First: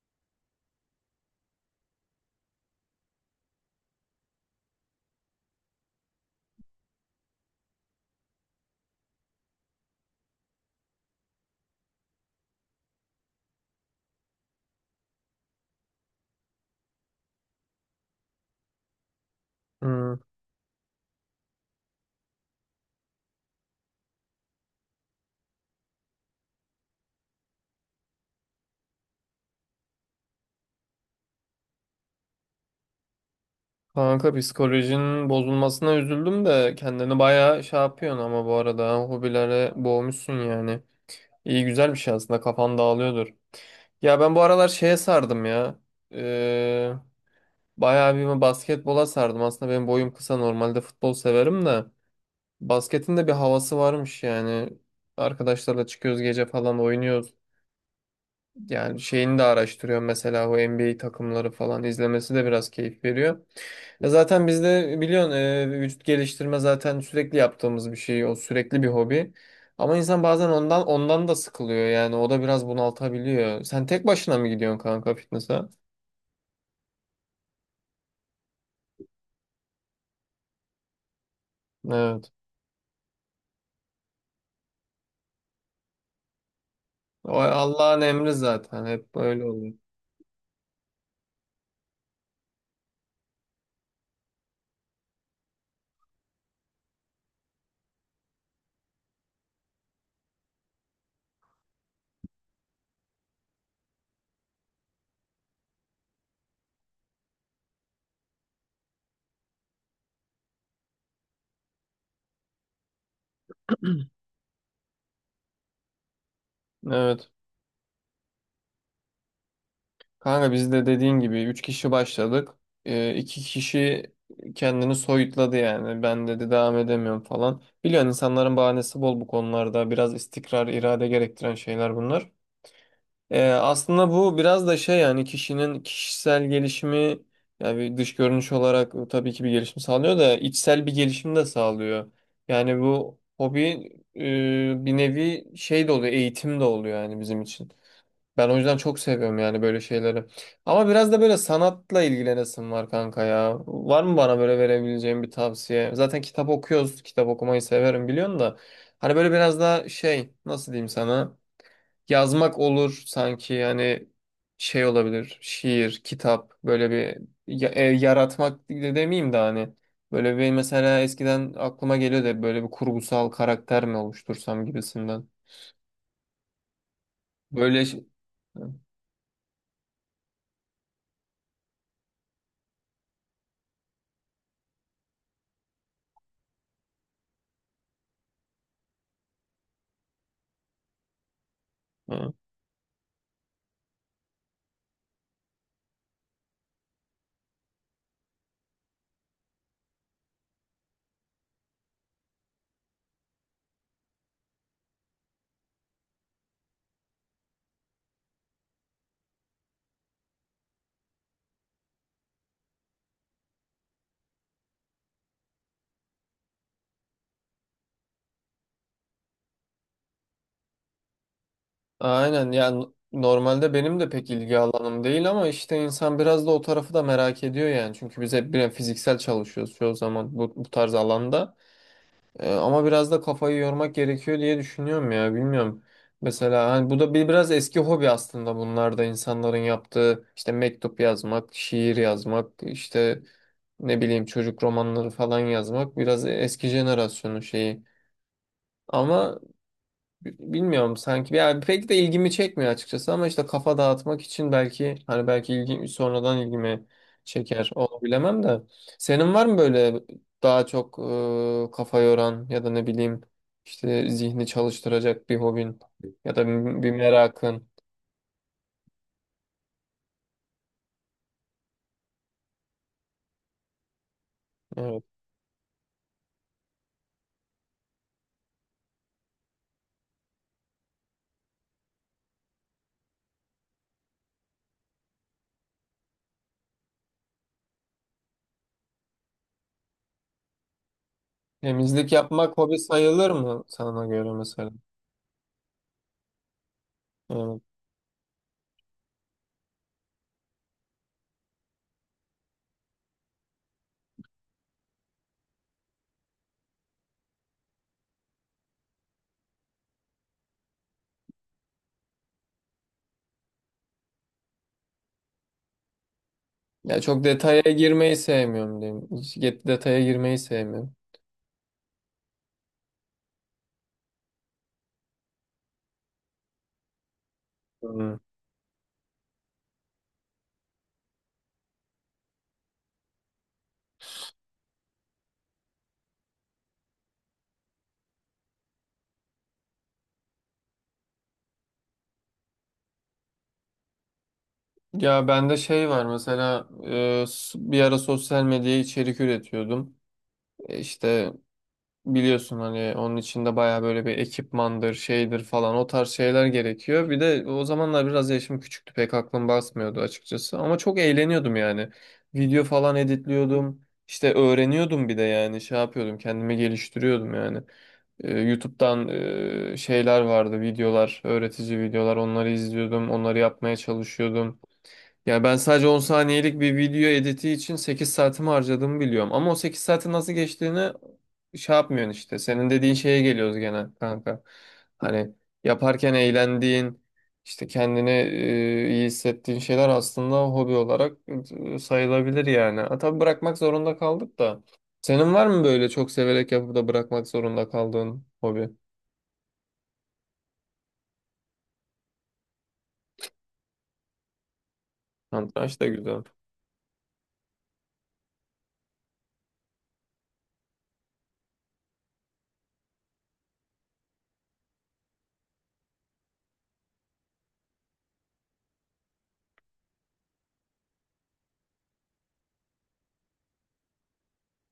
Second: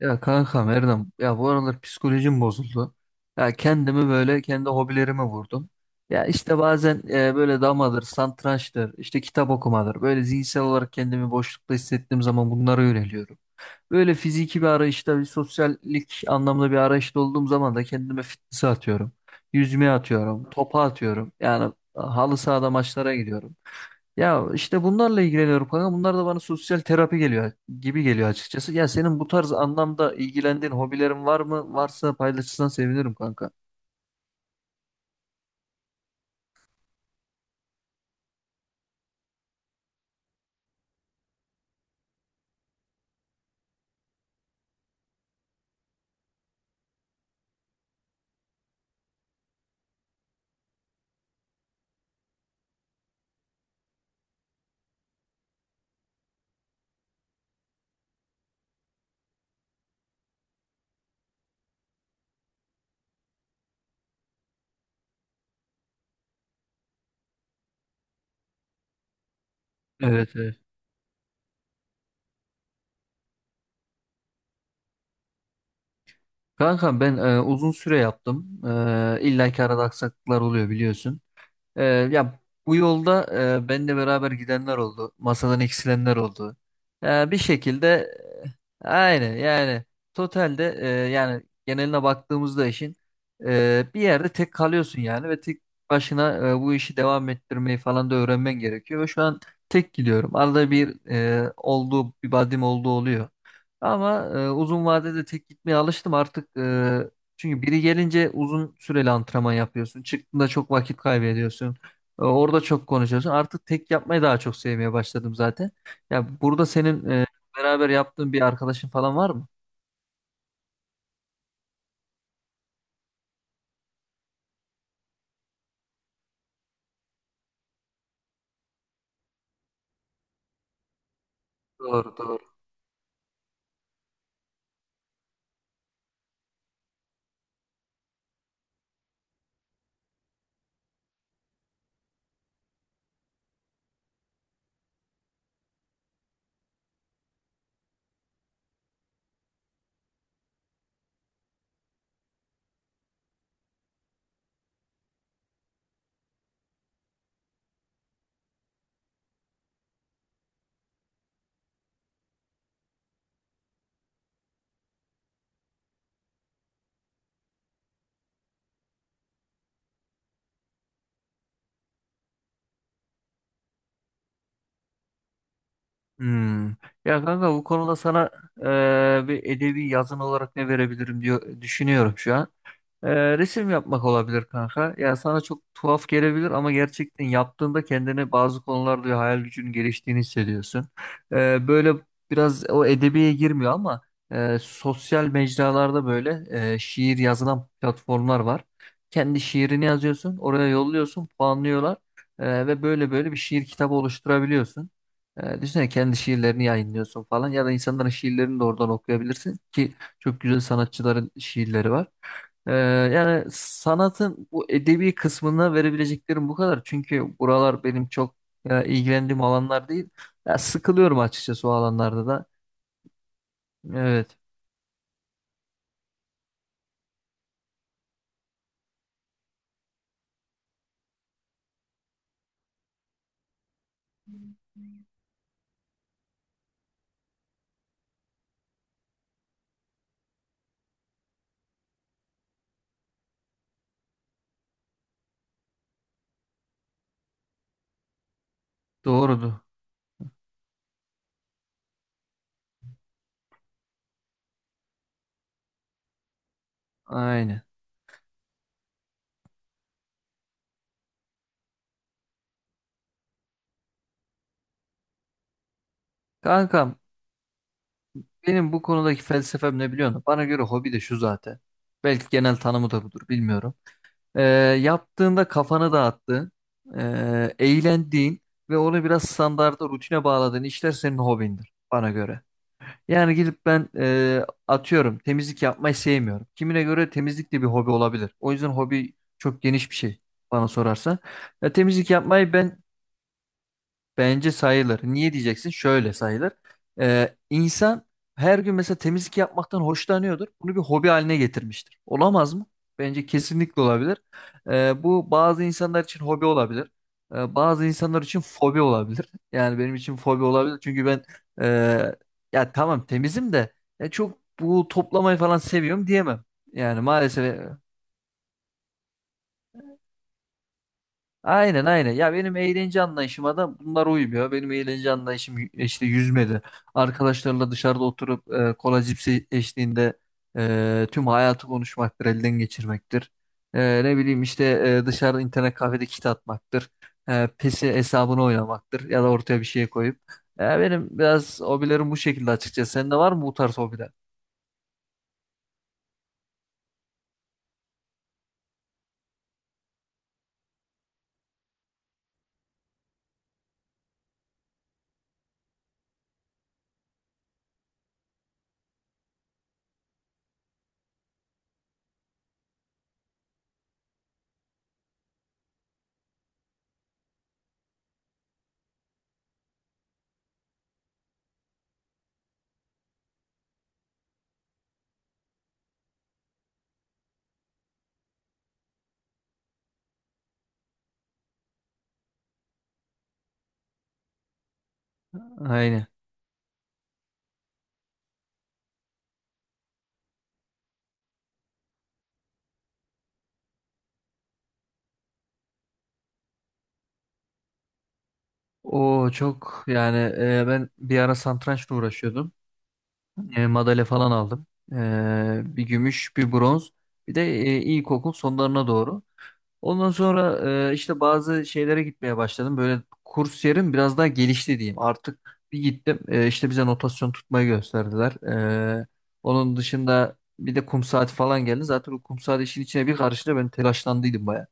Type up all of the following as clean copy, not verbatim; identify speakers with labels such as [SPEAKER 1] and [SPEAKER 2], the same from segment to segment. [SPEAKER 1] Ya kankam Erdem ya bu aralar psikolojim bozuldu. Ya kendimi böyle kendi hobilerime vurdum. Ya işte bazen böyle damadır, satrançtır, işte kitap okumadır. Böyle zihinsel olarak kendimi boşlukta hissettiğim zaman bunlara yöneliyorum. Böyle fiziki bir arayışta, bir sosyallik anlamda bir arayışta olduğum zaman da kendime fitness'e atıyorum. Yüzmeye
[SPEAKER 2] Hmm.
[SPEAKER 1] atıyorum, topa atıyorum. Yani halı sahada maçlara gidiyorum. Ya işte bunlarla ilgileniyorum kanka. Bunlar da bana sosyal terapi geliyor gibi geliyor açıkçası. Ya senin bu tarz anlamda ilgilendiğin hobilerin var mı? Varsa paylaşırsan sevinirim kanka.
[SPEAKER 2] Kanka psikolojinin bozulmasına üzüldüm de kendini bayağı şey yapıyorsun ama bu arada ha, hobilere boğmuşsun yani. İyi güzel bir şey aslında kafan dağılıyordur. Ya ben bu aralar şeye sardım ya. Ee, Bayağı bir basketbola sardım. Aslında benim boyum kısa normalde futbol severim de. Basketin de bir havası varmış yani. Arkadaşlarla çıkıyoruz gece falan oynuyoruz. Yani şeyini de araştırıyorum mesela o NBA takımları falan izlemesi de biraz keyif veriyor. Ya zaten bizde biliyorsun vücut geliştirme zaten sürekli yaptığımız bir şey. O sürekli bir hobi. Ama insan
[SPEAKER 1] Evet,
[SPEAKER 2] bazen
[SPEAKER 1] evet.
[SPEAKER 2] ondan da sıkılıyor yani o da biraz bunaltabiliyor. Sen tek başına mı gidiyorsun kanka fitness'a?
[SPEAKER 1] Kanka ben uzun süre yaptım. İlla ki arada aksaklıklar oluyor biliyorsun.
[SPEAKER 2] Evet.
[SPEAKER 1] Ya bu yolda benimle beraber gidenler oldu. Masadan eksilenler oldu.
[SPEAKER 2] O
[SPEAKER 1] Bir şekilde
[SPEAKER 2] Allah'ın emri zaten hep
[SPEAKER 1] aynı
[SPEAKER 2] böyle oluyor.
[SPEAKER 1] yani totalde yani geneline baktığımızda işin bir yerde tek kalıyorsun yani ve tek başına bu işi devam ettirmeyi falan da öğrenmen gerekiyor. Ve şu an tek gidiyorum. Arada bir olduğu bir badim olduğu oluyor. Ama uzun vadede tek gitmeye alıştım artık. Çünkü biri gelince uzun süreli antrenman yapıyorsun. Çıktığında çok vakit kaybediyorsun. Orada çok konuşuyorsun. Artık tek yapmayı daha çok sevmeye başladım zaten. Ya burada senin
[SPEAKER 2] Evet.
[SPEAKER 1] beraber yaptığın bir arkadaşın falan var mı?
[SPEAKER 2] Kanka biz de dediğin gibi 3 kişi başladık. İki kişi kendini soyutladı yani. Ben dedi devam edemiyorum falan. Biliyorsun insanların bahanesi bol bu konularda. Biraz istikrar, irade gerektiren şeyler
[SPEAKER 1] Doğru
[SPEAKER 2] bunlar.
[SPEAKER 1] doğru.
[SPEAKER 2] Aslında bu biraz da şey yani kişinin kişisel gelişimi yani bir dış görünüş olarak tabii ki bir gelişim sağlıyor da içsel bir gelişim de sağlıyor. Yani bu hobi bir nevi şey de oluyor, eğitim de oluyor yani bizim için. Ben o yüzden çok seviyorum yani böyle şeyleri. Ama biraz da böyle sanatla ilgilenesim var kanka ya. Var mı bana böyle verebileceğim bir tavsiye? Zaten kitap okuyoruz. Kitap okumayı severim biliyorsun da. Hani böyle biraz daha şey nasıl diyeyim sana? Yazmak olur sanki hani şey olabilir. Şiir, kitap böyle bir yaratmak de demeyeyim de hani. Böyle bir mesela eskiden aklıma geliyor da böyle bir kurgusal karakter mi oluştursam gibisinden.
[SPEAKER 1] Hmm. Ya kanka bu
[SPEAKER 2] Böyle
[SPEAKER 1] konuda
[SPEAKER 2] şey.
[SPEAKER 1] sana bir edebi yazın olarak ne verebilirim diyor düşünüyorum şu an. Resim yapmak olabilir kanka. Ya sana çok tuhaf gelebilir ama gerçekten yaptığında kendine bazı konularda hayal gücünün geliştiğini hissediyorsun. Böyle
[SPEAKER 2] Hı.
[SPEAKER 1] biraz o edebiye girmiyor ama sosyal mecralarda böyle şiir yazılan platformlar var. Kendi şiirini yazıyorsun, oraya yolluyorsun, puanlıyorlar. Ve böyle bir şiir kitabı oluşturabiliyorsun. Düşünsene kendi şiirlerini yayınlıyorsun falan ya da insanların şiirlerini de oradan okuyabilirsin ki çok güzel sanatçıların şiirleri var. Ee, yani sanatın bu edebi kısmına verebileceklerim bu kadar. Çünkü buralar benim çok ilgilendiğim alanlar değil. Ya sıkılıyorum açıkçası o alanlarda da.
[SPEAKER 2] Aynen yani normalde benim de pek
[SPEAKER 1] Evet,
[SPEAKER 2] ilgi alanım değil ama işte insan biraz da o tarafı da merak ediyor yani. Çünkü biz hep bir fiziksel çalışıyoruz çoğu zaman bu tarz alanda. Ama biraz da kafayı yormak gerekiyor diye düşünüyorum ya bilmiyorum. Mesela hani bu da bir biraz eski hobi aslında bunlar da insanların yaptığı işte mektup yazmak, şiir yazmak, işte ne bileyim çocuk romanları falan yazmak biraz eski jenerasyonun şeyi. Ama
[SPEAKER 1] doğrudur.
[SPEAKER 2] bilmiyorum sanki yani pek de ilgimi çekmiyor açıkçası ama işte kafa dağıtmak için belki hani belki ilgi sonradan ilgimi
[SPEAKER 1] Aynen.
[SPEAKER 2] çeker onu bilemem de senin var mı böyle daha çok kafa yoran ya da ne bileyim işte zihni çalıştıracak bir hobin ya da bir
[SPEAKER 1] Kankam,
[SPEAKER 2] merakın
[SPEAKER 1] benim bu konudaki felsefem ne biliyor musun? Bana göre hobi de şu zaten. Belki genel tanımı da budur, bilmiyorum. Ee,
[SPEAKER 2] evet.
[SPEAKER 1] yaptığında kafanı dağıttığın, eğlendiğin ve onu biraz standarda rutine bağladığın işler senin hobindir bana göre. Yani gidip ben atıyorum temizlik yapmayı sevmiyorum. Kimine göre temizlik de bir hobi olabilir. O yüzden hobi çok geniş bir şey bana sorarsa. Ya temizlik
[SPEAKER 2] Temizlik
[SPEAKER 1] yapmayı
[SPEAKER 2] yapmak
[SPEAKER 1] ben,
[SPEAKER 2] hobi sayılır mı sana göre
[SPEAKER 1] bence
[SPEAKER 2] mesela
[SPEAKER 1] sayılır. Niye diyeceksin? Şöyle sayılır.
[SPEAKER 2] evet.
[SPEAKER 1] İnsan her gün mesela temizlik yapmaktan hoşlanıyordur. Bunu bir hobi haline getirmiştir. Olamaz mı? Bence kesinlikle olabilir. Bu bazı insanlar için hobi olabilir. Bazı insanlar için fobi olabilir. Yani benim için fobi olabilir. Çünkü ben e, ya tamam temizim de ya çok bu toplamayı falan seviyorum diyemem. Yani
[SPEAKER 2] Ya çok
[SPEAKER 1] maalesef
[SPEAKER 2] detaya girmeyi sevmiyorum diyeyim. Detaya girmeyi sevmiyorum.
[SPEAKER 1] aynen aynen. Ya benim eğlence anlayışıma da bunlar uymuyor. Benim eğlence anlayışım işte yüzmedi. Arkadaşlarla dışarıda
[SPEAKER 2] Hmm.
[SPEAKER 1] oturup kola cipsi eşliğinde tüm hayatı konuşmaktır, elden geçirmektir. Ne bileyim işte dışarıda internet kafede kit atmaktır. PES'i hesabını oynamaktır ya da ortaya bir şey koyup. Benim biraz hobilerim bu şekilde açıkçası. Sende var mı bu tarz hobiler?
[SPEAKER 2] Ya bende şey var mesela bir ara sosyal medyaya içerik üretiyordum. E, İşte biliyorsun hani onun için de baya böyle bir ekipmandır şeydir falan o tarz şeyler gerekiyor. Bir de o zamanlar biraz yaşım küçüktü pek aklım basmıyordu açıkçası ama çok eğleniyordum yani. Video falan editliyordum işte öğreniyordum bir de yani şey yapıyordum kendimi geliştiriyordum yani. YouTube'dan şeyler vardı videolar öğretici videolar onları izliyordum onları yapmaya çalışıyordum. Ya ben sadece 10 saniyelik bir video editi için sekiz saatimi harcadığımı biliyorum. Ama o 8 saatin nasıl geçtiğini şey yapmıyorsun işte. Senin dediğin şeye geliyoruz gene kanka. Hani
[SPEAKER 1] Aynen.
[SPEAKER 2] yaparken eğlendiğin, işte kendini iyi hissettiğin şeyler aslında hobi olarak sayılabilir yani. Ha, tabii bırakmak zorunda kaldık da. Senin var mı böyle çok severek yapıp da bırakmak zorunda kaldığın hobi?
[SPEAKER 1] O çok yani ben bir ara satrançla uğraşıyordum. Madalya falan aldım.
[SPEAKER 2] Satranç
[SPEAKER 1] Bir
[SPEAKER 2] da güzel.
[SPEAKER 1] gümüş, bir bronz. Bir de ilkokul sonlarına doğru. Ondan sonra işte bazı şeylere gitmeye başladım. Böyle kurs yerim biraz daha gelişti diyeyim. Artık bir gittim. İşte bize notasyon tutmayı gösterdiler. E, onun dışında bir de kum saati falan geldi. Zaten o kum saati işin içine bir karıştı. Ben telaşlandıydım baya.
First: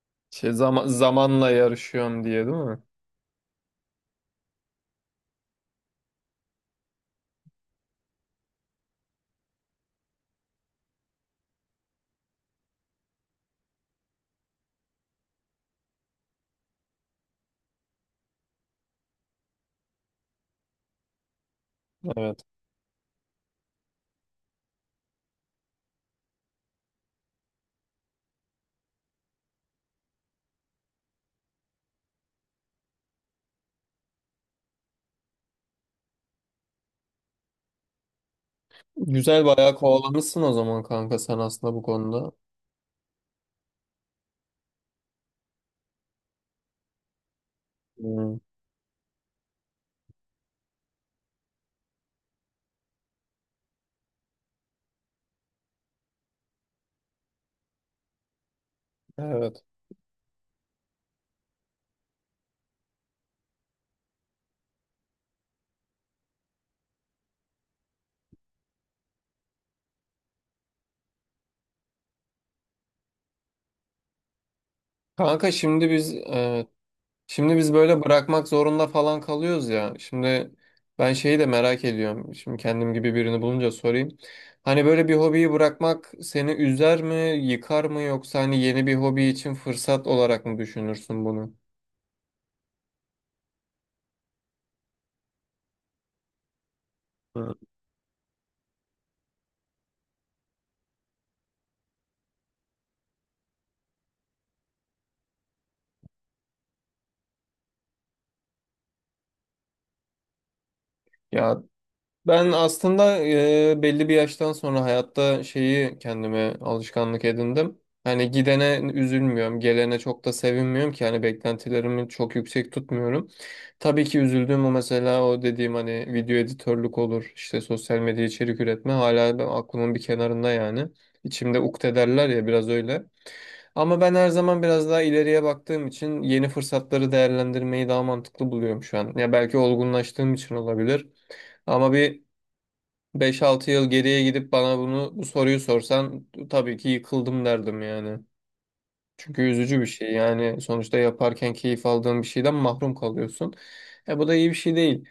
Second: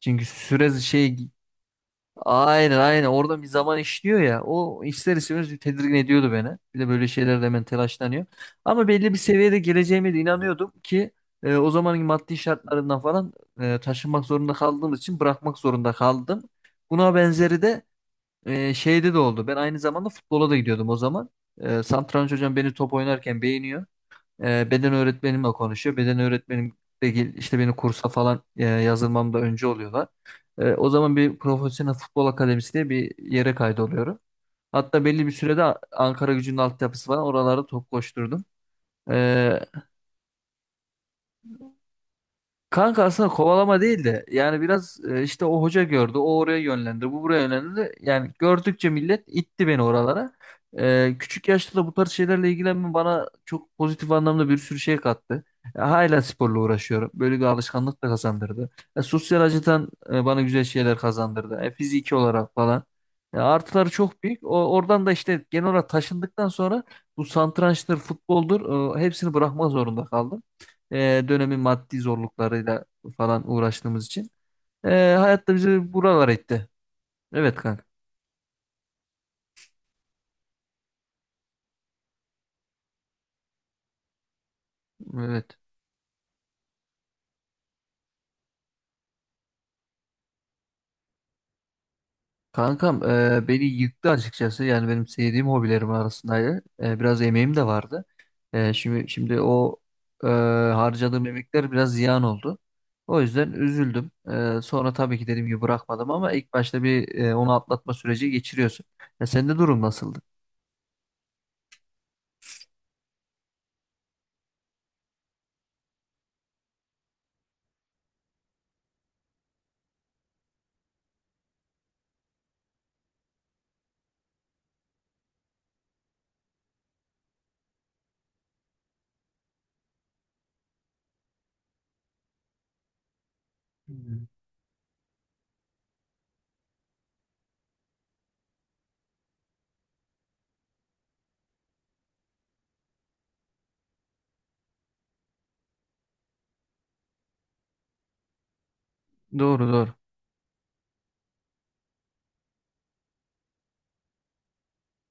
[SPEAKER 1] Çünkü
[SPEAKER 2] Şey,
[SPEAKER 1] süre şey
[SPEAKER 2] zamanla yarışıyorum diye değil
[SPEAKER 1] aynen
[SPEAKER 2] mi?
[SPEAKER 1] aynen orada bir zaman işliyor ya o ister istemez bir tedirgin ediyordu beni. Bir de böyle şeylerde hemen telaşlanıyor. Ama belli bir seviyede geleceğime de inanıyordum ki o zamanın maddi şartlarından falan taşınmak zorunda kaldığım için bırakmak zorunda kaldım. Buna benzeri de şeyde de oldu. Ben aynı zamanda futbola da gidiyordum o zaman. Satranç
[SPEAKER 2] Evet.
[SPEAKER 1] hocam beni top oynarken beğeniyor. Beden öğretmenimle konuşuyor. Beden öğretmenim de işte beni kursa falan yazılmamda önce oluyorlar. O zaman bir profesyonel futbol akademisi diye bir yere kaydoluyorum. Hatta belli bir sürede Ankara Gücü'nün altyapısı var. Oralarda top koşturdum.
[SPEAKER 2] Güzel
[SPEAKER 1] E,
[SPEAKER 2] bayağı kovalamışsın o zaman kanka sen aslında bu konuda.
[SPEAKER 1] Kanka aslında kovalama değil de yani biraz işte o hoca gördü o oraya yönlendi bu buraya yönlendi yani
[SPEAKER 2] Hmm.
[SPEAKER 1] gördükçe millet itti beni oralara. Küçük yaşta da bu tarz şeylerle ilgilenmem bana çok pozitif anlamda bir sürü şey kattı. Hala sporla uğraşıyorum böyle bir alışkanlık da kazandırdı. Sosyal
[SPEAKER 2] Evet.
[SPEAKER 1] açıdan bana güzel şeyler kazandırdı. Fiziki olarak falan. Artıları çok büyük o, oradan da işte genel olarak taşındıktan sonra bu satrançtır futboldur hepsini bırakmak zorunda kaldım dönemin maddi zorluklarıyla falan uğraştığımız için e,
[SPEAKER 2] Kanka
[SPEAKER 1] hayatta
[SPEAKER 2] şimdi
[SPEAKER 1] bizi
[SPEAKER 2] biz
[SPEAKER 1] buralar
[SPEAKER 2] e,
[SPEAKER 1] etti. Evet
[SPEAKER 2] şimdi biz
[SPEAKER 1] kanka.
[SPEAKER 2] böyle bırakmak zorunda falan kalıyoruz ya. Şimdi ben şeyi de merak ediyorum. Şimdi kendim gibi birini bulunca sorayım. Hani böyle bir hobiyi
[SPEAKER 1] Evet.
[SPEAKER 2] bırakmak seni üzer mi, yıkar mı yoksa hani yeni bir hobi için fırsat olarak mı düşünürsün bunu?
[SPEAKER 1] Kankam beni yıktı açıkçası. Yani benim sevdiğim hobilerim arasındaydı. Biraz emeğim
[SPEAKER 2] Hı.
[SPEAKER 1] de vardı. Şimdi o e, harcadığım emekler biraz ziyan oldu. O yüzden üzüldüm. Sonra tabii ki dediğim gibi bırakmadım ama ilk başta bir onu atlatma süreci geçiriyorsun. Ya sende durum nasıldı?
[SPEAKER 2] Ya Ben aslında belli bir yaştan sonra hayatta şeyi kendime alışkanlık edindim. Hani gidene üzülmüyorum, gelene çok da sevinmiyorum ki hani beklentilerimi çok yüksek tutmuyorum. Tabii ki üzüldüğüm o mesela o dediğim hani video editörlük olur, işte sosyal medya içerik üretme hala ben aklımın bir kenarında yani. İçimde ukde derler ya biraz öyle. Ama ben
[SPEAKER 1] Hmm.
[SPEAKER 2] her zaman biraz daha ileriye baktığım için yeni fırsatları değerlendirmeyi daha mantıklı buluyorum şu an. Ya belki olgunlaştığım için olabilir. Ama bir Beş altı yıl geriye gidip bana bu soruyu sorsan tabii ki yıkıldım derdim yani. Çünkü
[SPEAKER 1] Doğru
[SPEAKER 2] üzücü bir
[SPEAKER 1] doğru.
[SPEAKER 2] şey. Yani sonuçta yaparken keyif aldığın bir şeyden mahrum kalıyorsun. Bu da iyi bir şey değil.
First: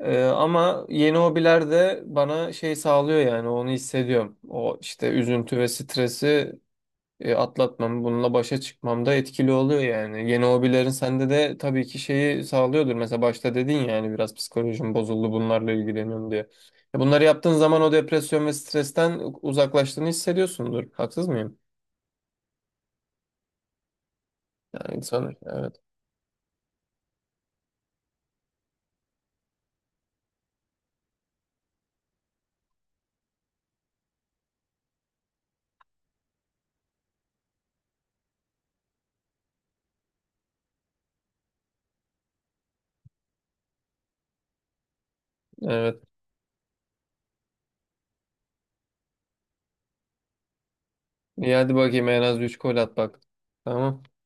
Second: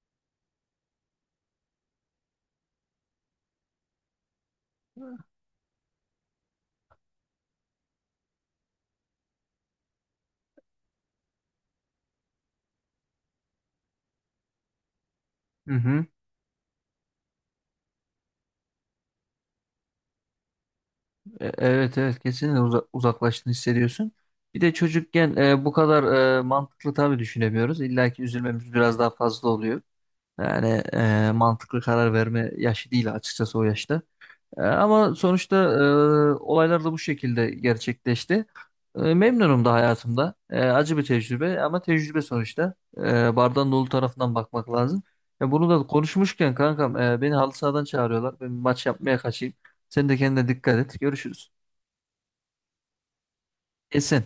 [SPEAKER 2] Ama yeni hobiler de bana şey sağlıyor yani onu hissediyorum. O işte üzüntü ve stresi atlatmam, bununla başa çıkmam da etkili oluyor yani. Yeni hobilerin sende de tabii ki şeyi sağlıyordur. Mesela başta dedin ya yani biraz psikolojim bozuldu
[SPEAKER 1] Hı
[SPEAKER 2] bunlarla
[SPEAKER 1] hı.
[SPEAKER 2] ilgileniyorum diye. E, bunları yaptığın zaman o depresyon ve stresten uzaklaştığını hissediyorsundur. Haksız mıyım?
[SPEAKER 1] Evet evet kesinlikle uzaklaştığını hissediyorsun. Bir de
[SPEAKER 2] Yani
[SPEAKER 1] çocukken
[SPEAKER 2] sanırım.
[SPEAKER 1] bu
[SPEAKER 2] Evet.
[SPEAKER 1] kadar mantıklı tabii düşünemiyoruz. İlla ki üzülmemiz biraz daha fazla oluyor. Yani mantıklı karar verme yaşı değil açıkçası o yaşta. Ama sonuçta olaylar da bu şekilde gerçekleşti. Memnunum da hayatımda. Acı bir tecrübe ama tecrübe sonuçta. Bardağın dolu tarafından bakmak lazım. Ya bunu da
[SPEAKER 2] Evet.
[SPEAKER 1] konuşmuşken kankam beni halı sahadan çağırıyorlar. Ben bir maç yapmaya kaçayım. Sen de kendine dikkat et. Görüşürüz.
[SPEAKER 2] İyi hadi bakayım en az 3 gol at bak. Tamam.
[SPEAKER 1] Kesin.